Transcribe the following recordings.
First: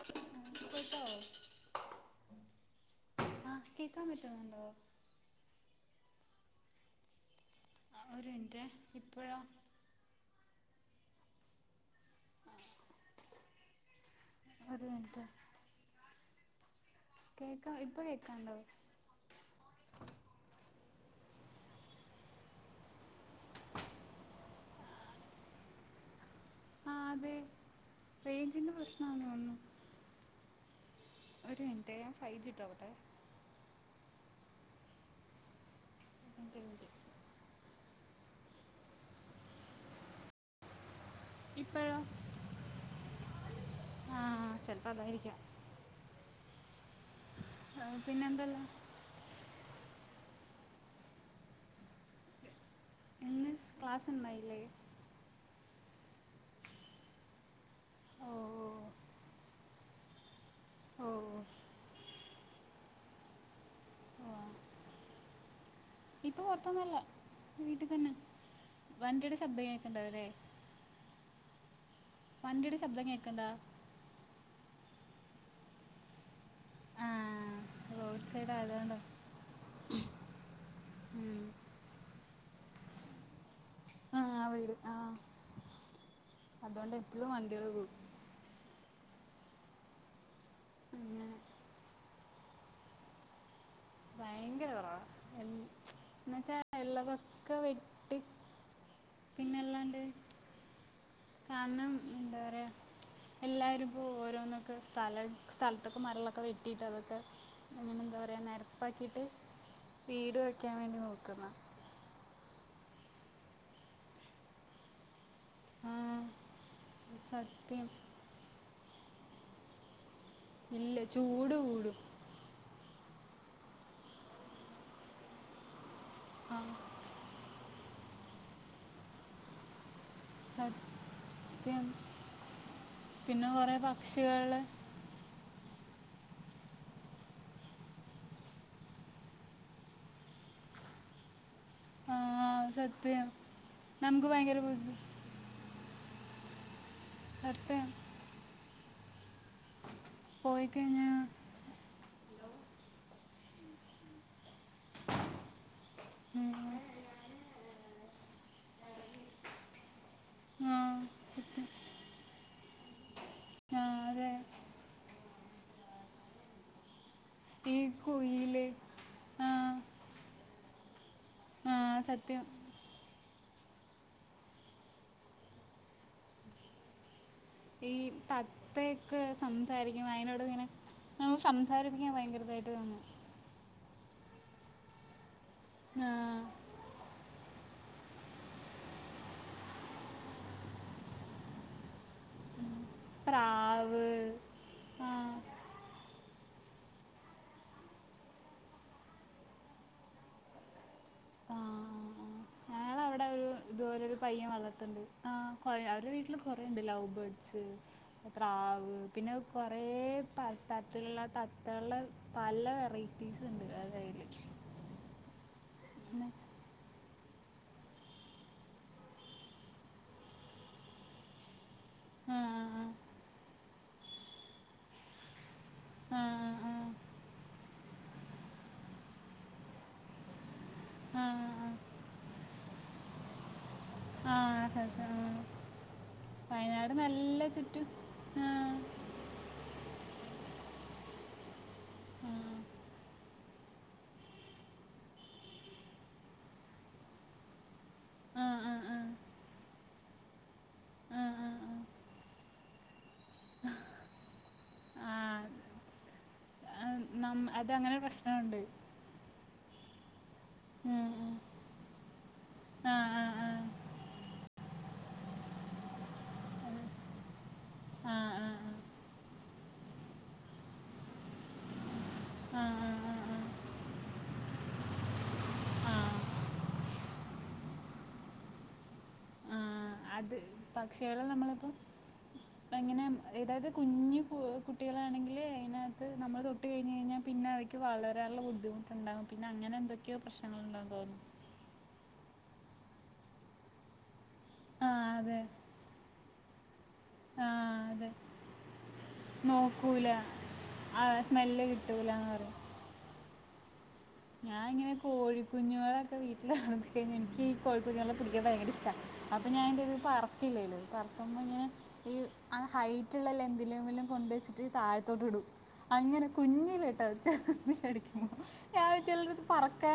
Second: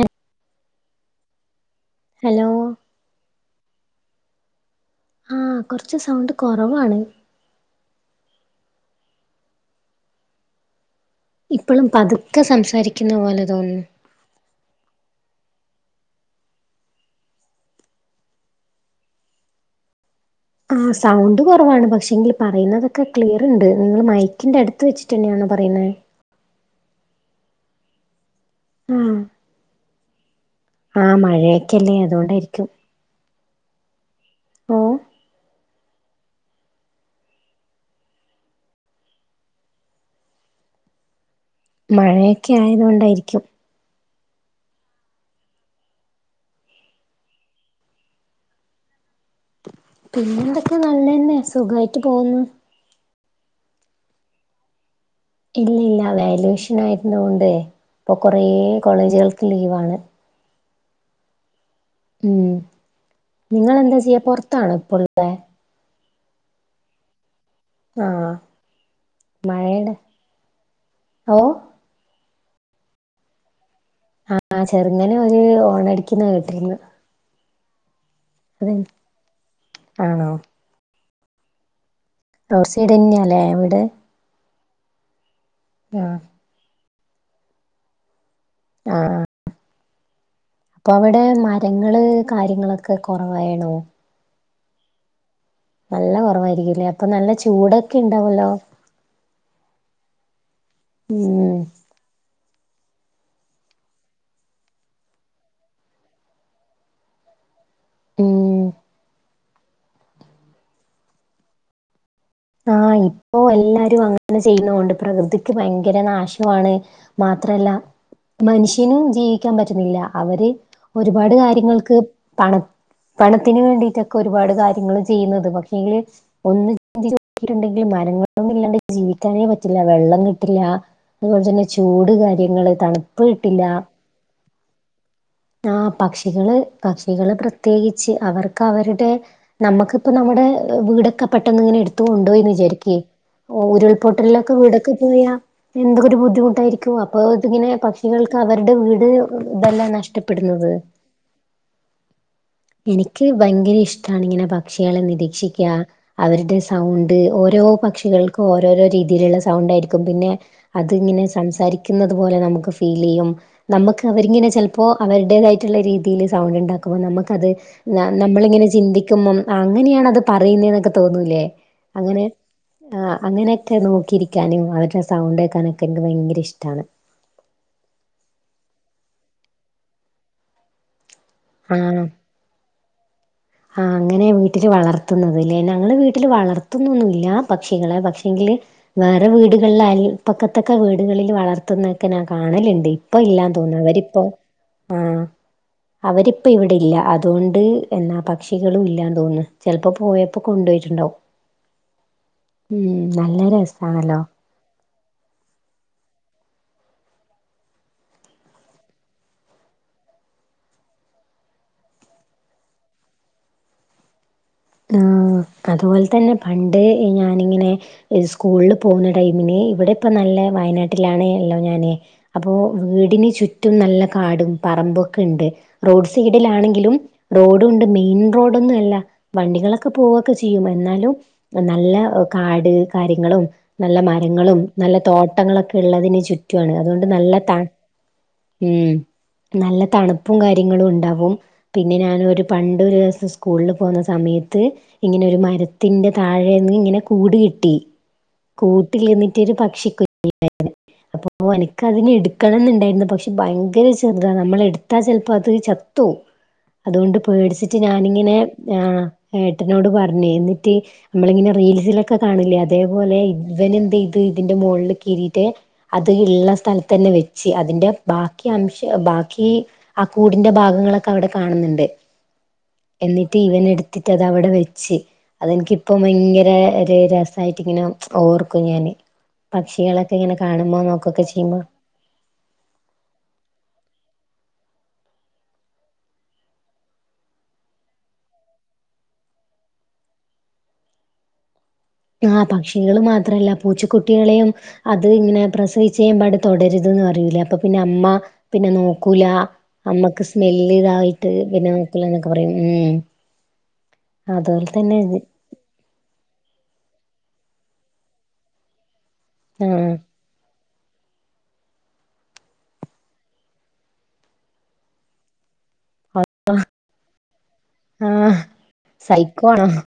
ഏഹ് ആഹ് കേക്കാമോ? ഹലോ ആഹ് കേക്കാൻ പറ്റുന്നുണ്ടോ? ആഹ് കുറച്ച് സൗണ്ട് കുറവാണ്. ഒരു മിനിറ്റ്, ഇപ്പോഴാ? ഇപ്പോളും പതുക്കെ സംസാരിക്കുന്ന പോലെ തോന്നുന്നു. ഒരു മിനിറ്റ്. കേക്കാം, ഇപ്പൊ കേക്കാണ്ടാവോ? ആഹ് സൗണ്ട് കുറവാണ് പക്ഷെ എങ്കിൽ പറയുന്നതൊക്കെ ക്ലിയർ ഉണ്ട്, നിങ്ങൾ മൈക്കിന്റെ അടുത്ത് വെച്ച്. തന്നെയാണോ പറയുന്ന? ആഹ് അതെ റേഞ്ചിന്റെ പ്രശ്നം ആഹ് ആണെന്ന് തോന്നുന്നു. ആഹ് ഒരു മഴയൊക്കെ അല്ലേ മിനിറ്റ് ഞാൻ ഫൈവ് ജി അതുകൊണ്ടായിരിക്കും. ഇട്ടോട്ടെ ഓഹ് റ്റ് ഇപ്പം മഴയൊക്കെ ആയതുകൊണ്ടായിരിക്കും. ആഹ് ചെലപ്പോ അതായിരിക്കാം. ആഹ് പിന്നെ എന്തുള്ള. പിന്നെ എന്തൊക്കെ നല്ല തന്നെയാ സുഖമായിട്ട് പോകുന്നു. ഇന്ന് ക്ലാസ്സ്‌ ഉണ്ടായില്ലേ? ഇല്ല ഇല്ല വാലുവേഷൻ ആയിരുന്നു കൊണ്ട് ഇപ്പൊ ഓ കുറെ കോളേജുകൾക്ക് ലീവാണ്. ഓ ഉം നിങ്ങൾ എന്താ ചെയ്യാ പുറത്താണോ ഇപ്പ ഉള്ള. ഇപ്പൊ പൊറത്തൊന്നും അല്ല. വീട്ടിൽ തന്നെ ആഹ് വണ്ടിയുടെ ശബ്ദം മഴയുടെ കേൾക്കുന്നുണ്ടാവും അല്ലേ? ഓഹ് വണ്ടിയുടെ ശബ്ദം കേക്കുണ്ടോ? ആഹ് ചെറുങ്ങനെ ഒരു ഹോൺ അടിക്കുന്ന കേട്ടിരുന്നു. ആ റോഡ് സൈഡ് അത് ആയതുകൊണ്ടോ, ആണോ ഉം. റോഡ് സൈഡ് തന്നെയല്ലേ വീട്. ആഹ് വീട് ആഹ്. ആഹ് അതുകൊണ്ട് എപ്പോഴും അന്റെ. ആഹ് അപ്പൊ അവിടെ പിന്നെ മരങ്ങള് കാര്യങ്ങളൊക്കെ. ഒക്കെ കുറവണോ? ഭയങ്കര കുറവാ എന്താ,? നല്ല കുറവായിരിക്കല്ലേ അപ്പൊ നല്ല ചൂടൊക്കെ വെട്ടി ഉണ്ടാവല്ലോ? പിന്നെ അല്ലാണ്ട്. ഉം കാരണം എന്താ പറയാ. എല്ലാവർക്കും ഓരോന്ന് ഒക്കെ സ്ഥല സ്ഥലത്തൊക്കെ മരങ്ങൾ ഒക്കെ വെട്ടിയിട്ട് അതൊക്കെ. അങ്ങനെ എന്താ പറയുക ഉം നിരപ്പാക്കിയിട്ട് വീട് വയ്ക്കാൻ വേണ്ടി നോക്കുന്ന. ആഹ് ഇപ്പോ എല്ലാരും അങ്ങനെ ചെയ്യുന്ന കൊണ്ട് പ്രകൃതി. ക്ക് ആ ഭയങ്കര നാശമാണ് മാത്രല്ല. സത്യം മനുഷ്യനും ജീവിക്കാൻ പറ്റുന്നില്ല, അവര് ഇല്ല ഒരുപാട് ചൂട് കാര്യങ്ങൾക്ക്. കൂടും പണം പണത്തിന് വേണ്ടിയിട്ട് ഒക്കെ ഒരുപാട് കാര്യങ്ങൾ ചെയ്യുന്നത്, പക്ഷേ എങ്കിൽ ആ ഒന്ന്. [inaudible] ഉണ്ടെങ്കിൽ മരങ്ങൾ ഇല്ലെങ്കിൽ ജീവിക്കാനേ പറ്റില്ല, വെള്ളം കി ഇല്ല അതുപോലെ തന്നെ സത്യം ചൂട് കാര്യങ്ങള് തണുപ്പ് പിന്നെ കിട്ടില്ല. കുറേ പക്ഷികൾ ആഹ് പക്ഷികള് പക്ഷികള് പ്രത്യേകിച്ച് അവർക്ക് അവരുടെ. നമുക്ക് ഇപ്പം നമ്മുടെ വീട് ഒക്കെ പെട്ടെന്ന് ഇങ്ങനെ ഇടി ഇത് ഉണ്ടെന്ന് വിചാരിക്ക് സത്യം നമുക്ക് ഉരുൾപൊട്ടലിൽ ഭയങ്കര വീട് ഒക്കെ ബുദ്ധി പോയാൽ എന്തോരം ബുദ്ധിമുട്ടായിരിക്കും. ക്ക് അപ്പൊ ഇത് ഇങ്ങനെ സത്യം പക്ഷികൾക്ക് അവരുടെ വീട് ഇതെല്ലാം പോയി നഷ്ടപ്പെടുന്നത്. കഴിഞ്ഞാൽ എനിക്ക് ഭയങ്കര ഇഷ്ടാണ് ഇങ്ങനെ പക്ഷികളെ നിരീക്ഷിക്കാ അവരുടെ സത്യം സൗ സൗണ്ട് ഓരോ പക്ഷികൾക്കും ഓരോരോ രീതിയിലുള്ള സൗണ്ടായിരിക്കും, പിന്നെ. ആ, അത് ഇങ്ങനെ സംസാരിക്കുന്നത് പോലെ നമുക്ക് ഫീൽ ചെയ്യും. നമുക്ക് അവര് അതെ ഇങ്ങനെ ചെലപ്പോ അവരുടേതായിട്ടുള്ള രീതിയില് സൗണ്ട് ഉണ്ടാക്കുമ്പോ നമുക്ക് അത്. ഈ ഞനമ്മളിങ്ങനെ ചിന്തിക്കുമ്മം ഞാൻ നമ്മള് കുയില് ഇങ്ങനെ ചിന്തിക്കുന്നു ആ, അങ്ങനെയാണ് അത് പറയുന്നു എന്നൊക്കെ തോന്നൂലേ, ആ, അങ്ങനെ. സത്യം ആഹ് അങ്ങനെയൊക്കെ ആഹ് അങ്ങനൊക്കെ നോക്കിയിരിക്കാനും അവരുടെ സൗണ്ട് കേക്കാനൊക്കെ എനിക്ക് ഭയങ്കര ഇഷ്ടാണ്. ഈ തത്ത ഒക്കെ സംസാരിക്കുമ്പോൾ അയിനോട് ഇങ്ങനെ. നമ്മൾ സംസാരിപ്പിക്കാൻ ഭയങ്കര ഇതായിട്ട് തോന്നും. ആഹ് അങ്ങനെ വീട്ടില് വളർത്തുന്നത് അല്ലേ, ഞങ്ങളെ ആ, വീട്ടില് വളർത്തുന്നൊന്നുല്ല. പക്ഷികളെ പക്ഷേ എങ്കിലേ. വേറെ വീടുകളിൽ അയൽപക്കത്ത് ഒക്കെ വീടുകളിൽ വളർത്തുന്നൊക്കെ ഞാൻ കാണലുണ്ട്. ഇപ്പൊ ഇല്ലാ തോന്നുന്നു, പ്രാവ് അവരിപ്പോ. ആ ആഹ് അവരിപ്പം ഇവിടെയില്ല അതോണ്ട് എന്നാ പ പക്ഷികളും ഇല്ലാന്ന് തോന്നുന്നു ചെലപ്പോ പോയപ്പോ കൊണ്ടോയിട്ടുണ്ടാവും. ഞങ്ങളുടെ അവിടെ നല്ല ഒരു ഇതുപോലൊരു രസാണല്ലോ പയ്യൻ വളർത്തുണ്ട്. ആഹ് കൊറെ അവരുടെ വീട്ടില് കൊറേയുണ്ട്, ലൗവ് ബേർഡ്സ്. പ്രാവ് പിന്നെ കൊറേ ത തരത്തിലുള്ള തത്തയുള്ള. പല വെറൈറ്റീസുണ്ട് ആഹ് കയ്യില്. ആഹ് അതുപോലെ തന്നെ പണ്ട് ഞാൻ ഇങ്ങനെ. ഈ സ്കൂളെ പോവുന്ന ടൈമില് ഇവിടെ ഒക്കെ നല്ല വയനാട്ടിലാണ് ഉള്ളത് ഞാന്. ആ അപ്പോ വീടിന് ചുറ്റും നല്ല കാടും പറമ്പ് ഒക്കെയുണ്ട്, റോഡ് ആ ആ സൈഡിലാണെങ്കിലും. റോഡുണ്ട് മെയിൻ റോഡ് ഒന്നുമല്ല. വണ്ടികളൊക്കെ പോവൊക്കെ ചെയ്യും, എന്നാലും ആ ആ നല്ല കാട് കാര്യങ്ങളും. നല്ല ആ ആ മരങ്ങളും, നല്ല സത്യം ആ തോട്ടങ്ങളൊക്കെ ഉള്ളതിനു ചുറ്റും. റ്റാണ് വയനാട് അതുകൊണ്ട് നല്ല ത ചുറ്റും ആ ഉം. നല്ല തണുപ്പും കാര്യങ്ങളുണ്ടാവും, പിന്നെ ഞാൻ ആ ഒരു പണ്ട് ഒരു ദിവസം സ്കൂളില് പോവുന്ന സ സമയത്ത് ഇങ്ങനൊരു മരത്തിന്റെ താഴേന്ന് ഇങ്ങനെ കൂട് കിട്ടി. ആ ആ ആ ആ കൂട്ടിലിരുന്നിട്ട് ഒരു പക്ഷി കുഞ്ഞ് ആണ്. ആ ആ അപ്പോ ആ എനിക്ക് അതിന് എടുക്കണേന്ന് ഉണ്ടായിരുന്നു പക്ഷെ ഭയങ്കര ചെറുതാണ് നമ്മള് എടുത്താൽ ആ ചെലപ്പോ അത് ചത്തുപോവും. ആ, അതോണ്ട് നമ്മ പേടിച്ചിട്ട് അതങ്ങനെ ഞാനിങ്ങനെ പ്രശ്നമുണ്ട് ആഹ് ഏട്ടനോട് പറഞ്ഞു എന്നിട്ട്. ഉം, ഉം. നമ്മളിങ്ങനെ റീൽസിലൊക്കെ കാണില്ലേ ആ, അതേപോലെ ആ, ആ. ഇവന് എന്തുചെയ്തു ഇതിന്റെ മോളിൽ കേറിട്ട്. അത് ഇള്ള സ്ഥലത്തന്നെ വെച്ച്. അതിന്റെ ആ, ആ, ബാക്കി ആ. അംശ ബാക്കി ആ കൂടിന്റെ ഭാഗങ്ങളൊക്കെ അവ്ടെ കാണുന്നുണ്ട്. ആഹ് ആഹ് ആഹ് ടീവനെടുത്തിട്ടത് തവടെ വെച്ച് അതെനിക്കിപ്പോ ഭയങ്കര ഒരു രസായിട്ട് ഇങ്ങനെ ഓർക്കും ഞാന് ആ, പക്ഷികള ഇങ്ങനെ അത് കാണുമോ നോക്കൊക്കെ പക്ഷികളെ ചെയ്യുമ്പോ അം ഏതായത് കുഞ്ഞു കു കുട്ടികളാണെങ്കില് അയിനകത്ത് നമ്മള് തൊട്ട് കഴിഞ്ഞഴിഞ്ഞാ പിന്നെ അ ക്ക് വളരാന്ള്ള ബുദ്ധിമുട്ടുണ്ടാകും പിന്നെ അങ്ങനെന്തൊക്കെയോ പ്രശ്നങ്ങൾ ഉണ്ടാവു തോന്നുണു. ആഹ് പക്ഷികൾ മാത്രല്ല പൂച്ചക്കുട്ടികളെയും ആ അത് അതെ ഇങ്ങനെ പ്രസവി ചെയ്യുമ്പട് തൊടരുത് ന്ന് പറയൂലെ. ആ അപ്പൊ പിന്നെ അതെ അമ്മ പിന്നെ നോക്കൂലാ. നോക്കൂല അമ്മക്ക് സ്മെല്ല് ആ തായിട്ട് സ്മെല്ല് പിന്നെ കിട്ടൂല നോക്കുലന്നൊക്കെ എന്ന് പറയും. ഉം അതുപോലെ തന്നെ ഇത് കുഞ്ഞുങ്ങളൊെക്കെ വീട്ടില് [unintelligible] കഴിഞ്ഞാ ഇൻക്ക് ഈ കോഴിക്കുഞ്ഞുങ്ങളെ പിടിക്കാൻ ഭയങ്കര ഇഷ്ടാ അപ്പം ഞാൻ്റെത് ആഹ് പറ ക്കില്ലേലോ പററക്കുമ്പോ ഇങ്ങനെ ഈ ആഹ് ഹൈറ്റുള്ള ലെന്തിലെമേലും കൊണ്ടയ്ച്ചിട്ട് താഴത്തോട്ട് ഇടും അങ്ങനെ കുഞ്ഞിലിട്ട ച അടിക്കുമ്പ ആഹ് [unintelligible] സൈക്കോ ആണോ പറക്കാ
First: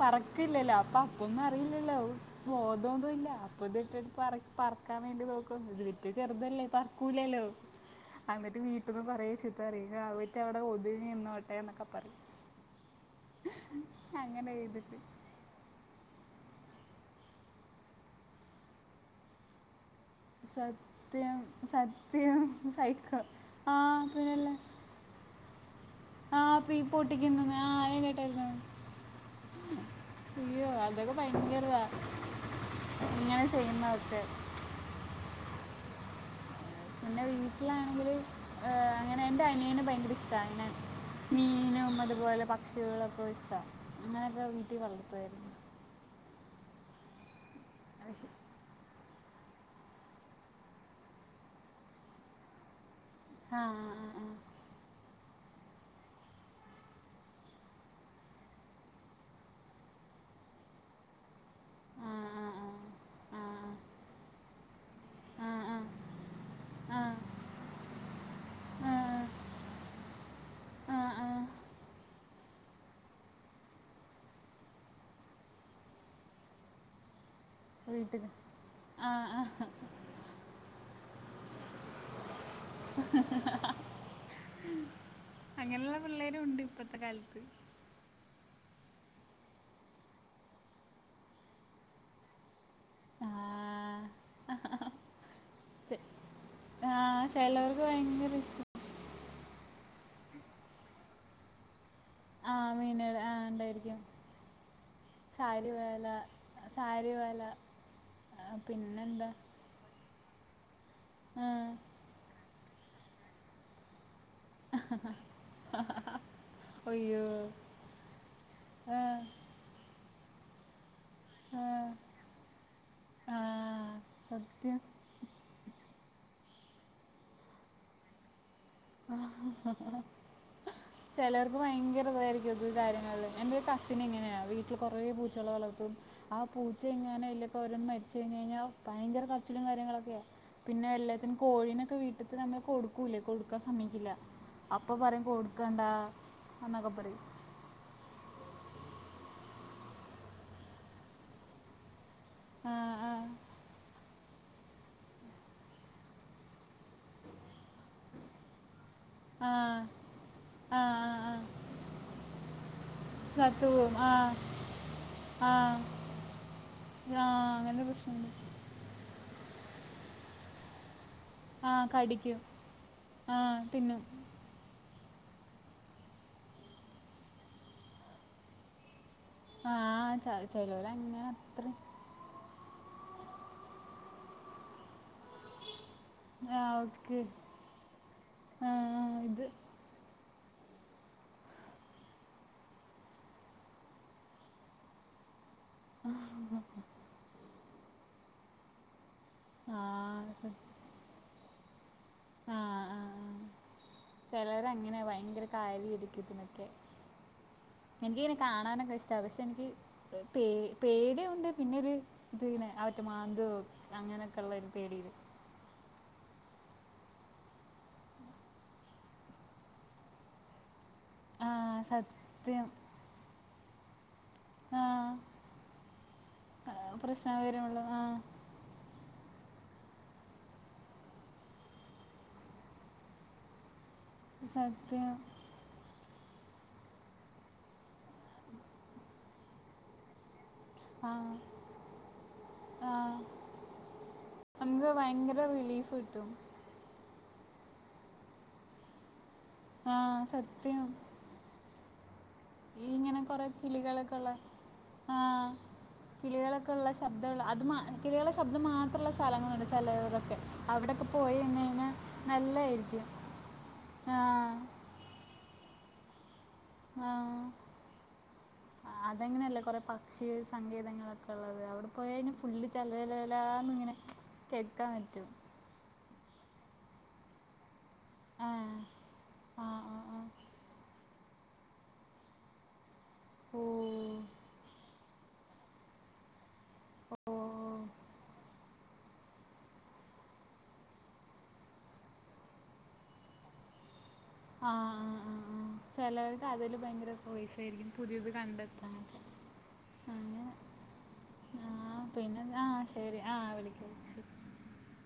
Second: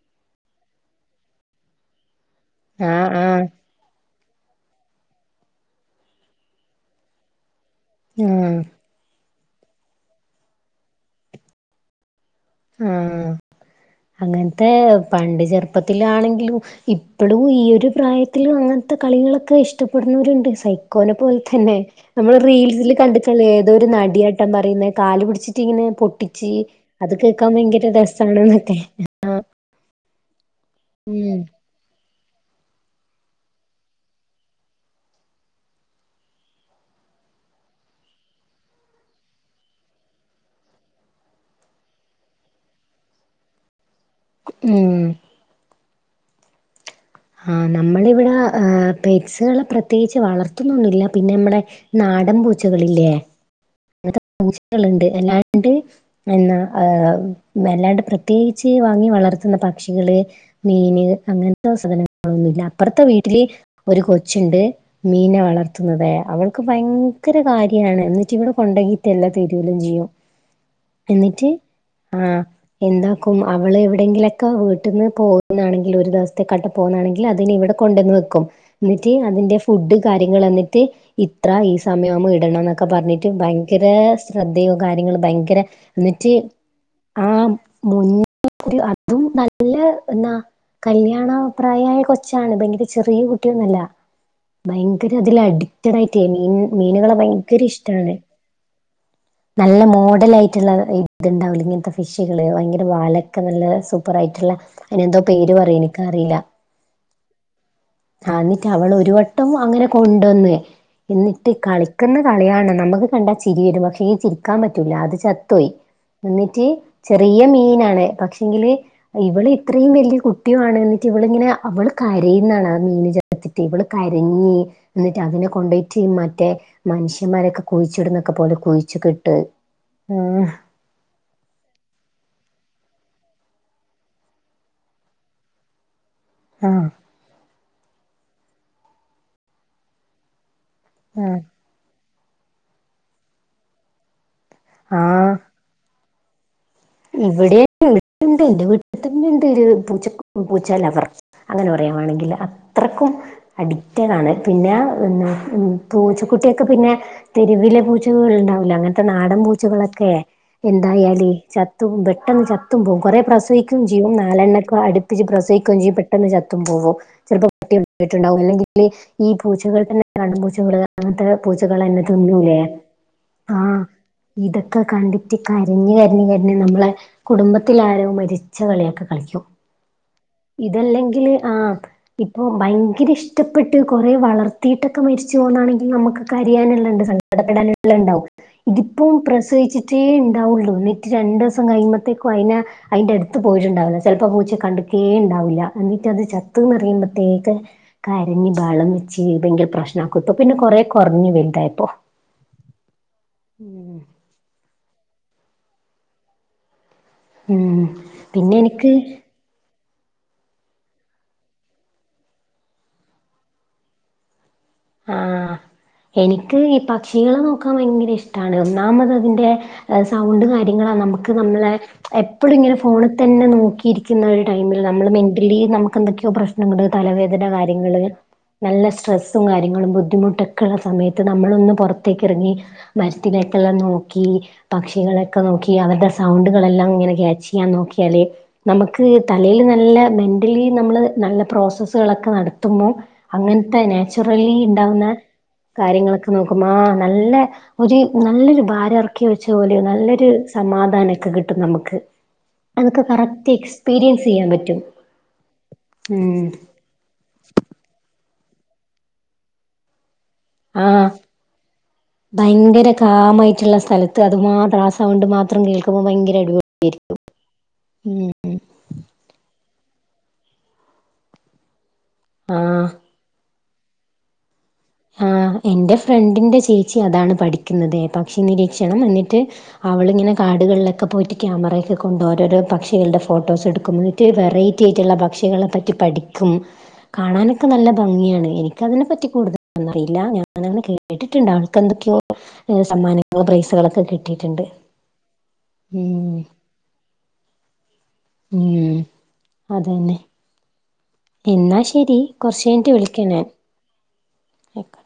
പറക്കില്ലല്ലോ അപ്പ അപ്പൊന്നും അറിയില്ലല്ലോ ബോധോന്നു ആഹ് ഇല്ല ആഹ് അപ്പ ഇത്ട്ട്ട്ട് പറ പറക്കാൻ വേണ്ടി നോക്കും ഇത് വിറ്റ ചെറുതല്ലേ പറക്കൂല്ലല്ലോ എന്നട്ട് ആഹ് വീ കൊറേ ചീത്ത അറി അവറ്റ അവിടെ ഒതുങ്ങി നിന്നോട്ടെ എന്നൊക്കെ പറിം ആഹ് അങ്ങനെ അങ്ങൻത്തെ എഴുതിട്ട് പണ്ട് ചെറു പ്പത്തിലാണെങ്കിലും ഇപ്പോളും ഈ ഒരു പ്രായത്തിലും അങ്ങനത്തെ കളികളൊക്കെ ഇഷ് ഇഷ്ടപ്പെടുന്നവരുണ്ട് സൈക്കോനെ സത്യം പോലെ തന്നെ നമ്മള് സത്യം റീൽസിൽ സൈക്കോ കണ്ടിട്ടുള്ള ആ ഏതൊരു പിന്നല്ല നടിയാട്ടം പറയുന്ന കാല് പിടിച്ചിട്ടിങ്ങനെ പൊ ആ ട്ടിച്ച് പീ അത് കേക്കാൻ പൊട്ടിക്കുന്നത് ആ ഭയങ്കര ഞാൻ കേട്ടായിരുന്നു രസണെന്നൊക്കെ ആഹ് അയ്യോ അതൊക്കെ ഭയങ്കരവാ ഇങ്ങാണ് ചെയ്യുന്നതക്കെ എന്നെ വീട്ടിലാണെങ്കിൽ ഏഹ് അങ്ങനെ എന്റെറെ അനിയനെ ഭയങ്കര ഇഷ്ട അന മീനും അതുപോലെ പക്ഷികളൊക്കെ ഇഷ്ട അങ്ങനെയൊക്കെ വീട്ടിൽ ഉം വളർത്തുആയിരുന്നു ആഹ് അത് നമ്മളിവിടെ ശരി. ഏഹ് പെറ്റ്സുകളെ പ്രത്യേകിച്ച് വളർത്തുന്നൊന്നുമില്ല പിന്നെ നമ്മുടെ നാടൻ പൂച്ചകളില്ലേ ആഹ് അങ്ങൻത്തെ പൂജകളുണ്ട് അല്ലാണ്ട് എന്നാ ആ വല്ലാണ്ട് പ്രത്യേകിച്ച് വാങ്ങി വളർത്തുന്ന പക്ഷികള് മീന് അങ്ങൻത്തെ ആ സധനങ്ങളൊന്നുമില്ല ആ അപ്പറത്തെ ആ വീട്ടില് ഒരു ആ കൊച്ചുണ്ട് മീനെ ആ വളർത്തുന്നത് അവൾക്ക് ആ ആ ഭയങ്കര കാര്യാണ് എന്നിട്ട് ഇവിടെ ഉണ്ടങ്കി ആ ആ തെല്ലാ തെരുലും ചെയ്യും ആ ആ എന്നിട്ട് ആഹ് എന്താക്കും അവള് എവിടെങ്കിലൊക്കെ വീട്ടിന്ന് പോകുന്നാണെങ്കിൽ ഒരു ദിവസത്തെക്കാട്ട് പോകുന്നാണെങ്കിൽ അതിന് ഇവിടെ കൊണ്ടന്ന് വീട്ടിൽ വെക്കും ആ എന്നിട്ട് ആ അതിന്റെ ഫുഡ് കാര്യങ്ങൾ എന്നിട്ട് ഇത്ര ഈ സമയം ഇടണം ന്നൊക്കെ പറഞ്ഞി ഭയങ്കര ശ്രദ്ധയോ കാര്യങ്ങളോ ഭയങ്കര അങ്ങനെയുള്ള എന്നിട്ട് പിള്ളേരും ഉണ്ട് ഇപ്പോഴത്തെ കാലത്ത് ആഹ് [unintelligible] അതും നല്ല എന്നാ കല്യാണ പ്രായായ കൊച്ചാണ് ഭങ്ക ചെറിയ ആ കുട്ടിയൊന്നല്ല ഭയങ്കര അതില് അഡിക്റ്റഡ ചെ- ആയിട്ടേ മീ ആ, മീനുകളെ ഭയങ്കര ഇഷ് ചിലവർക്ക് ടാണ് ഭയങ്കര ഇഷ്ടം നല്ല മോഡലായിട്ടുള്ള ഇ ഇത്ണ്ടാവ് ലെ ഇങ്ങൻത്തെ ഫിഷുകള് ആ ഭയങ്കര മീനുകൾ ആ വാലൊക്കെ നല്ല ഉണ്ടായിരിക്കും സൂപ്പർ ആയിട്ടുള്ള അതിന് എന്തോ പേര് പറയും എനിക്കറിയില്ല സാരീ വാല ആഹ് എന്നിട്ട് അവള് ഒരുവട്ടം അങ്ങനെ കൊണ്ടുന്ന് ആ, എന്നിട്ട് കളിക്കുന്ന കളിയാണ് നമുക്ക് കണ്ടാൽ ചിരി വരും പക്ഷെ ഈ ചിരി നിക്കാൻ പറ്റൂല അത് ചത്തോയി എന്നിട്ട് അയ്യോ ചെറിയ മീനാണ് പക്ഷെങ്കില് ആ, ഇവള് ഇത്രയും വലിയ കുട്ടിയാണെന്ന് ഇവളിങ്ങനെ ആ, അവള് കരയുന്നാണ് ആഹ് മീന് ആ, ചത്തിട്ട് ഇവള് കരഞ്ഞ് സത്യം എന്നിട്ട് അതിനെ കൊണ്ടോയിട്ട് മറ്റേ മനുഷ്യന്മാരൊക്കെ കുഴിച്ചിടുന്നൊക്കെ പോലെ കുഴിച്ചു ഒക്കെ ഇട്ട് ആഹ് ചെലോർക്ക് ഭയങ്കര ഇതായിരിക്കും ഇത് കാര്യങ്ങളില് എന്റെ ഒരു കസിന് ഇങ്ങനെയാ വീട്ടില് കുറെ പൂച്ചകളെ വളർത്തും ആഹ് പൂച്ച എങ്ങാനും അയിലേക്കെ ഓരോന്ന് മരിച്ച് കഴിഞ്ഞ് കഴിഞ്ഞാ ഭയങ്കര കരച്ചിലും കാര്യങ്ങളൊക്കെയാ പിന്നെ ആ എല്ലാത്തിനും കോഴീനൊക്കെ വീട്ടത്ത് നമ്മള് കൊടുക്കൂല്ലേ കൊടുക്കാൻ സമ്മയിക്കില്ല അപ്പൊ പറയും ആഹ് കൊടു ക്കണ്ടാ എന്നൊക്കെ പറയും ഇവിടെ ഇവിടെണ്ട് എന്റെ വീട്ടിൽ തന്നെ ഉണ്ട് പൂച്ചക്ക പൂച്ചാ ലവർ അങ്ങനെ പറയുവാണെങ്കില് ആ അത്രക്കും ആ അഡിക്റ്റഡ് ആണ് പിന്നെ പൂച്ചക്കുട്ടിയൊക്കെ പിന്നെ തെരുവിലെ പൂച്ചകളുണ്ടാവില്ലെ അങ്ങനെ ത്തെ നാടൻ ആ പൂച്ചകളൊക്കെ ആ എന്തായാല് ആ ആ ചത്തും പെട്ടെന്ന് ചത്തും പോകും കൊറെ പ്രസവിക്കും ചത്തുപോകും ആ ചെയ്യും നാലെണ്ണൊക്കെ അടുപ്പിച്ച് ആ പ്രസവിക്കും ചെയ്യും പെട്ടെന്ന് ചത്തും പോവും ആ ചെലപ്പൊ പട്ടി അങ്ങനെ കൊന്നിട്ടുണ്ടാകും പ്രശ്നമുണ്ട് അല്ലെങ്കില് ഈ പൂച്ചകൾ തന്നെ കാടൻപൂച്ചകള് അത് ആ പൂച്ചകളെന്നെ കടിക്കും തിന്നൂലേ ആ ആഹ് തിന്നും ഇതൊക്കെ കണ്ടിട്ട് കരഞ്ഞ് കരഞ്ഞ് കര ഞ്ഞ് നമ്മളെ കുടുംബത്തിലാരോ മരിച്ച കളിയൊക്കെ കളിക്കും ആഹ് ചെലോരങ്ങനെയത്രയും ഇപ്പോ ഭയങ്കരിഷ്ടപ്പെട്ട് കൊറേ വളർത്തിയിട്ടൊക്കെ മരിച്ചു പോകുന്നാണെങ്കിൽ നമക്ക് അ ആ കരയാനുള്ള്ണ്ട് അവർക്ക് സങ്കടപ്പെടാനുള്ളണ്ടാവും ഇതിപ്പോ ഇത് പ്രസവിച്ചിട്ടേ ഇണ്ടാവുള്ളൂ രണ്ട് ദിവസം കയ്യുമ്പത്തേക്കും അയിനെ അയിന്റടുത്ത് പോയിട്ടുണ്ടാവില്ല ചെലപ്പൊ ആഹ് പൂച്ചയെ കണ്ടിക്കേ ഇണ്ടാവുല്ല എന്നിട്ടത് ചത്തൂന്നറിയുമ്പത്തേക്ക് കരഞ്ഞ് ബഹളം വെച്ച് ഭയങ്കര ആ പ്രശ്നാക്കും ഇപ്പൊപ്പിന്നെ കൊറേ കൊറഞ്ഞു വലുതായപ്പൊ ആഹ് ആഹ് ആഹ് ചെലരങ്ങനെയാ ഭയങ്കര കാര്യായിരിക്കും ഇതിനൊക്കെ ഉം എനിക്കയിനെ പിന്നെ എനിക്ക് കാണാനൊക്കിഷ്ടാ പക്ഷെനിക്ക് പേ പേടിയാക്ണ്ട് പിന്നൊരു ഇത്ങ്ങനെ അവറ്റ മാന്തുവോ അങ്ങനൊക്കുള്ളൊരു പേടി ആഹ് എനിക്ക് ഈ പക്ഷികളെ നോക്കാൻ ഭയങ്കര ഇഷ്ടാണ് ഒന്നാമതതിന്റെ സൗണ്ട് കാര്യങ്ങളാ നമുക്ക് ആ നമ്മളെ സത്യം എപ്പളിങ്ങനെ ഫോണിത്തന്നെ നോക്കിയിരിക്കുന്ന ഒരു ടൈമിൽ ആ നമ്മള് മെന്റലി നമുക്കെന്തൊക്കെയോ ആ, പ്രശ്നങ്ങള് തലവേദന പ്രശ്നകരമുള്ള ആ കാര്യങ്ങള് നല്ല സ്ട്രെസ്സും കാര്യ ര്യങ്ങളും ബുദ്ധിമുട്ടൊക്കെയുള്ള സമയത്ത് നമ്മളൊന്ന് പൊറത്തേക്കെറങ്ങി മരത്തിലേക്കെല്ലാം നോ ക്കി സത്യം പക്ഷികളെയൊക്കെ നോക്കി അവരുടെ സൗണ്ടുകളെല്ലാം ഇങ്ങനെ ക്യാച്ചെയ്യാൻ നോക്കിയാലേ നമ്മക്ക് തലയില് നല്ല മെന്റലി നമ്മള് ആ നല്ല പ്രോസ്സസ്സ്കളൊക്കെ നടത്തുമ്പൊ ആ അങ്ങനത്തെ നാച്ചുറ ലി നമുക്ക് ഇണ്ടാവുന്ന ഭയങ്കര റിലീഫ് കിട്ടും കാര്യങ്ങളൊക്കെ നോക്കുമ്പാ നല്ല ഒര് നല്ലൊരു ഭാരെറ ക്കി വെച്ചപോലെയോ ആ നല്ലൊരു സത്യം സമാധാനൊക്കെ കിട്ടും നമ്ക്ക് ഈയിങ്ങനെ കൊറേ കിളികളൊക്കൊള്ളെ പറ്റും ആഹ് ഉം കിളികളൊക്കുള്ള ശ ബ്ദങ്ങള് അത് മാ കിളികളെ ശബ്ദം മാത്രുള്ള സ്ഥലങ്ങള്ണ്ട് ചെലരതൊക്കെ ആ അവിടൊക്കെ പോയയിഞ്ഞ്കയിഞ്ഞാ ഭയങ്കര നല്ലായിരിക്കും കാമായിട്ടുള്ള സ്ഥലത്ത് അത് ആഹ് മാത്രം ആ സൗണ്ട് മാത്രം കേൾക്കുമ്പൊ ഭയങ്കരടിപൊളി ആഹ് അതങ്ങനെയല്ലേ കൊറേ പക്ഷി സങ്കേതങ്ങളൊക്കുള്ളത് അവിടെ പോയയിനാ ഫുള്ള് ആഹ് ചെല ചെല ചെ ലാന്ന്ങ്ങനെ കേൾക്കാൻ പറ്റും എൻ്റെ ഫ്രണ്ടിൻ്റെ ചേച്ചി അതാണ് പഠി ക്കുന്നതേ ആ പക്ഷിനിരീക്ഷണം വന്നിട്ട് ആ ആ ആ അവളിങ്ങനെ കാടുകളിലൊക്കെ പോയിട്ട് ക്യാമറയൊക്കെ കൊണ്ട് ഓരോരോ പക്ഷികളുടെ ഓ ഫോട്ടോസെട്ക്കും ഇന്നിറ്റ് വെറൈറ്റിയായി ട്ടുള്ള പക്ഷികളെ പറ്റി പഠിക്കും കാണാനൊക്കെ ഓ നല്ല ഭംഗിയാണ് എനിക്കതിനെപ്പറ്റി കൂടുത ലൊന്നറിയില്ല ഞാനങ്ങനെ കേട്ടിട്ട്ണ്ട് അവൾക്കെന്തൊക്കയോ സമ്മാനങ്ങളോ പ്രൈസുകളൊക്കെ കി ആഹ് ആഹ് ആഹ് ആഹ് ചെലർക്ക് അതില് ഭയങ്കര ക്രേസായിരിക്കും പുതിയത് ഉം കണ്ടെത്താനൊക്കെ അതന്നെ അങ്ങനെ ആ എന്നാ ശെരി പിന്നെ ആ കൊറച്ച് കഴിഞ്ഞിട്ട് ശരി വിളിക്കാം ആ ഞാൻ വിളിക്കാം ശരി ആയിക്കോട്ടെ.